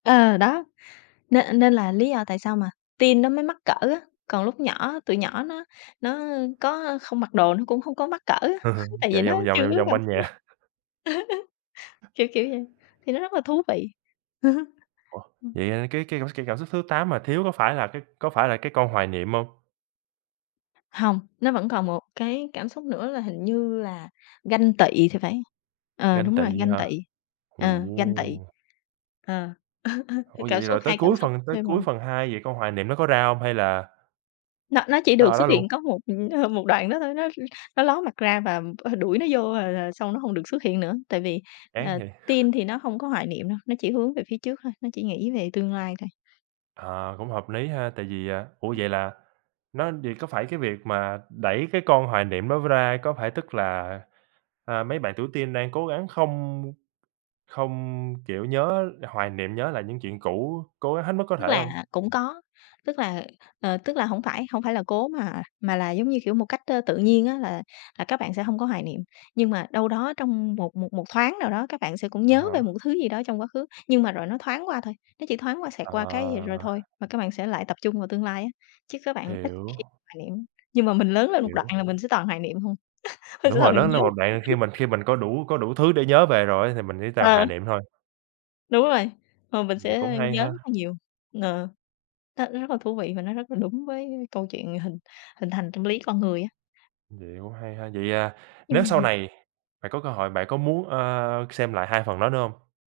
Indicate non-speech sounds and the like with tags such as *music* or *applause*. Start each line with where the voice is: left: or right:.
left: Ờ, đó, nên nên là lý do tại sao mà teen nó mới mắc cỡ á, còn lúc nhỏ tụi nhỏ nó nó có, ơ, không mặc đồ nó cũng không có mắc cỡ á, *chuckles*
right: *chuckles*
left: tại vì
right: Chạy
left: nó
right: vòng vòng,
left: chưa
right: vòng
left: có
right: vòng
left: cảm
right: quanh
left: xúc đó.
right: nhà.
left: *chuckles* Kiểu kiểu vậy, thì nó rất là thú vị. *chuckles*
right: Ủa,
left: Ừm.
right: vậy, à, cái cái *unintelligible* cảm xúc thứ 8 mà thiếu có phải là cái có phải là cái con hoài niệm hông?
left: Hông, nó vẫn còn một cái cảm xúc nữa là hình như là ganh tị thì phải, ờ,
right: Ganh
left: đúng rồi,
right: tị
left: ganh
right: hả?
left: tị,
right: Ồ.
left: ờ, ganh tị. Ờ, *chuckles* c
right: Ủa,
left: cảm
right: vậy
left: xúc
right: rồi tới
left: hai cảm
right: cuối
left: xúc
right: phần tới
left: thêm
right: cuối
left: mà.
right: phần 2 vậy con hoài niệm nó có ra hông hay là
left: Nó nó chỉ
right: nó
left: được
right: ở
left: xuất
right: đó luôn?
left: hiện có một, ờ, một đoạn đó thôi, nó nó ló mặt ra và, ơ, đuổi nó vô, rồi rồi xong nó hông được xuất hiện nữa, tại vì,
right: Chán
left: ờ,
right: hè.
left: teen thì nó không có hoài niệm đâu, nó chỉ hướng về phía trước thôi, nó chỉ nghĩ về tương lai thôi.
right: Ờ, cũng hợp lý ha, tại vì, à ủa, vậy là nó vậy có phải cái việc mà đẩy cái con hoài niệm đó ra, có phải tức là, a, mấy bạn tuổi teen đang cố gắng không không, kiểu, nhớ, hoài niệm nhớ lại những chuyện cũ, cố gắng hết mức có
left: Tức
right: thể hông?
left: là cũng có, tức là, ờ, tức là hổng phải, hổng phải là cố mà mà là, giống như kiểu, một cách, ơ, tự nhiên á là là các bạn sẽ hông có hoài niệm. Nhưng mà đâu đó trong một một một thoáng nào đó các bạn sẽ cũng
right: À
left: nhớ về
right: há.
left: một thứ gì đó trong quá khứ, nhưng mà rồi nó thoáng qua thôi, nó chỉ thoáng qua, xẹt qua cái rồi
right: Ờ.
left: thôi, mà các bạn sẽ lại tập trung vào tương lai á, chứ các bạn ít
right: Hiểu.
left: khi hoài niệm. Nhưng mà mình lớn lên một đoạn
right: Hiểu.
left: là mình sẽ toàn hoài niệm thôi.
right: Đúng
left: *chuckles* Là
right: rồi,
left: mình
right: lớn
left: nhớ
right: lên mà bạn khi mình
left: *unintelligible*
right: khi mình có đủ có đủ thứ để nhớ về rồi á thì mình chỉ toàn
left: Ờ.
right: hoài niệm thôi.
left: Đúng rồi, ờ, rồi mình
right: Vậy cũng
left: sẽ
right: hay
left: nhớ
right: ha.
left: rất là nhiều. Ờ, đó, nó rất là thú vị và nó rất là đúng với câu chuyện hình hình thành tâm lý con người á.
right: Vậy cũng hay ha. Vậy, à, nếu
left: Nhưng
right: sau
left: mà
right: này bạn có cơ hội bạn có muốn, ơ, xem lại 2 phần đó nữa hông?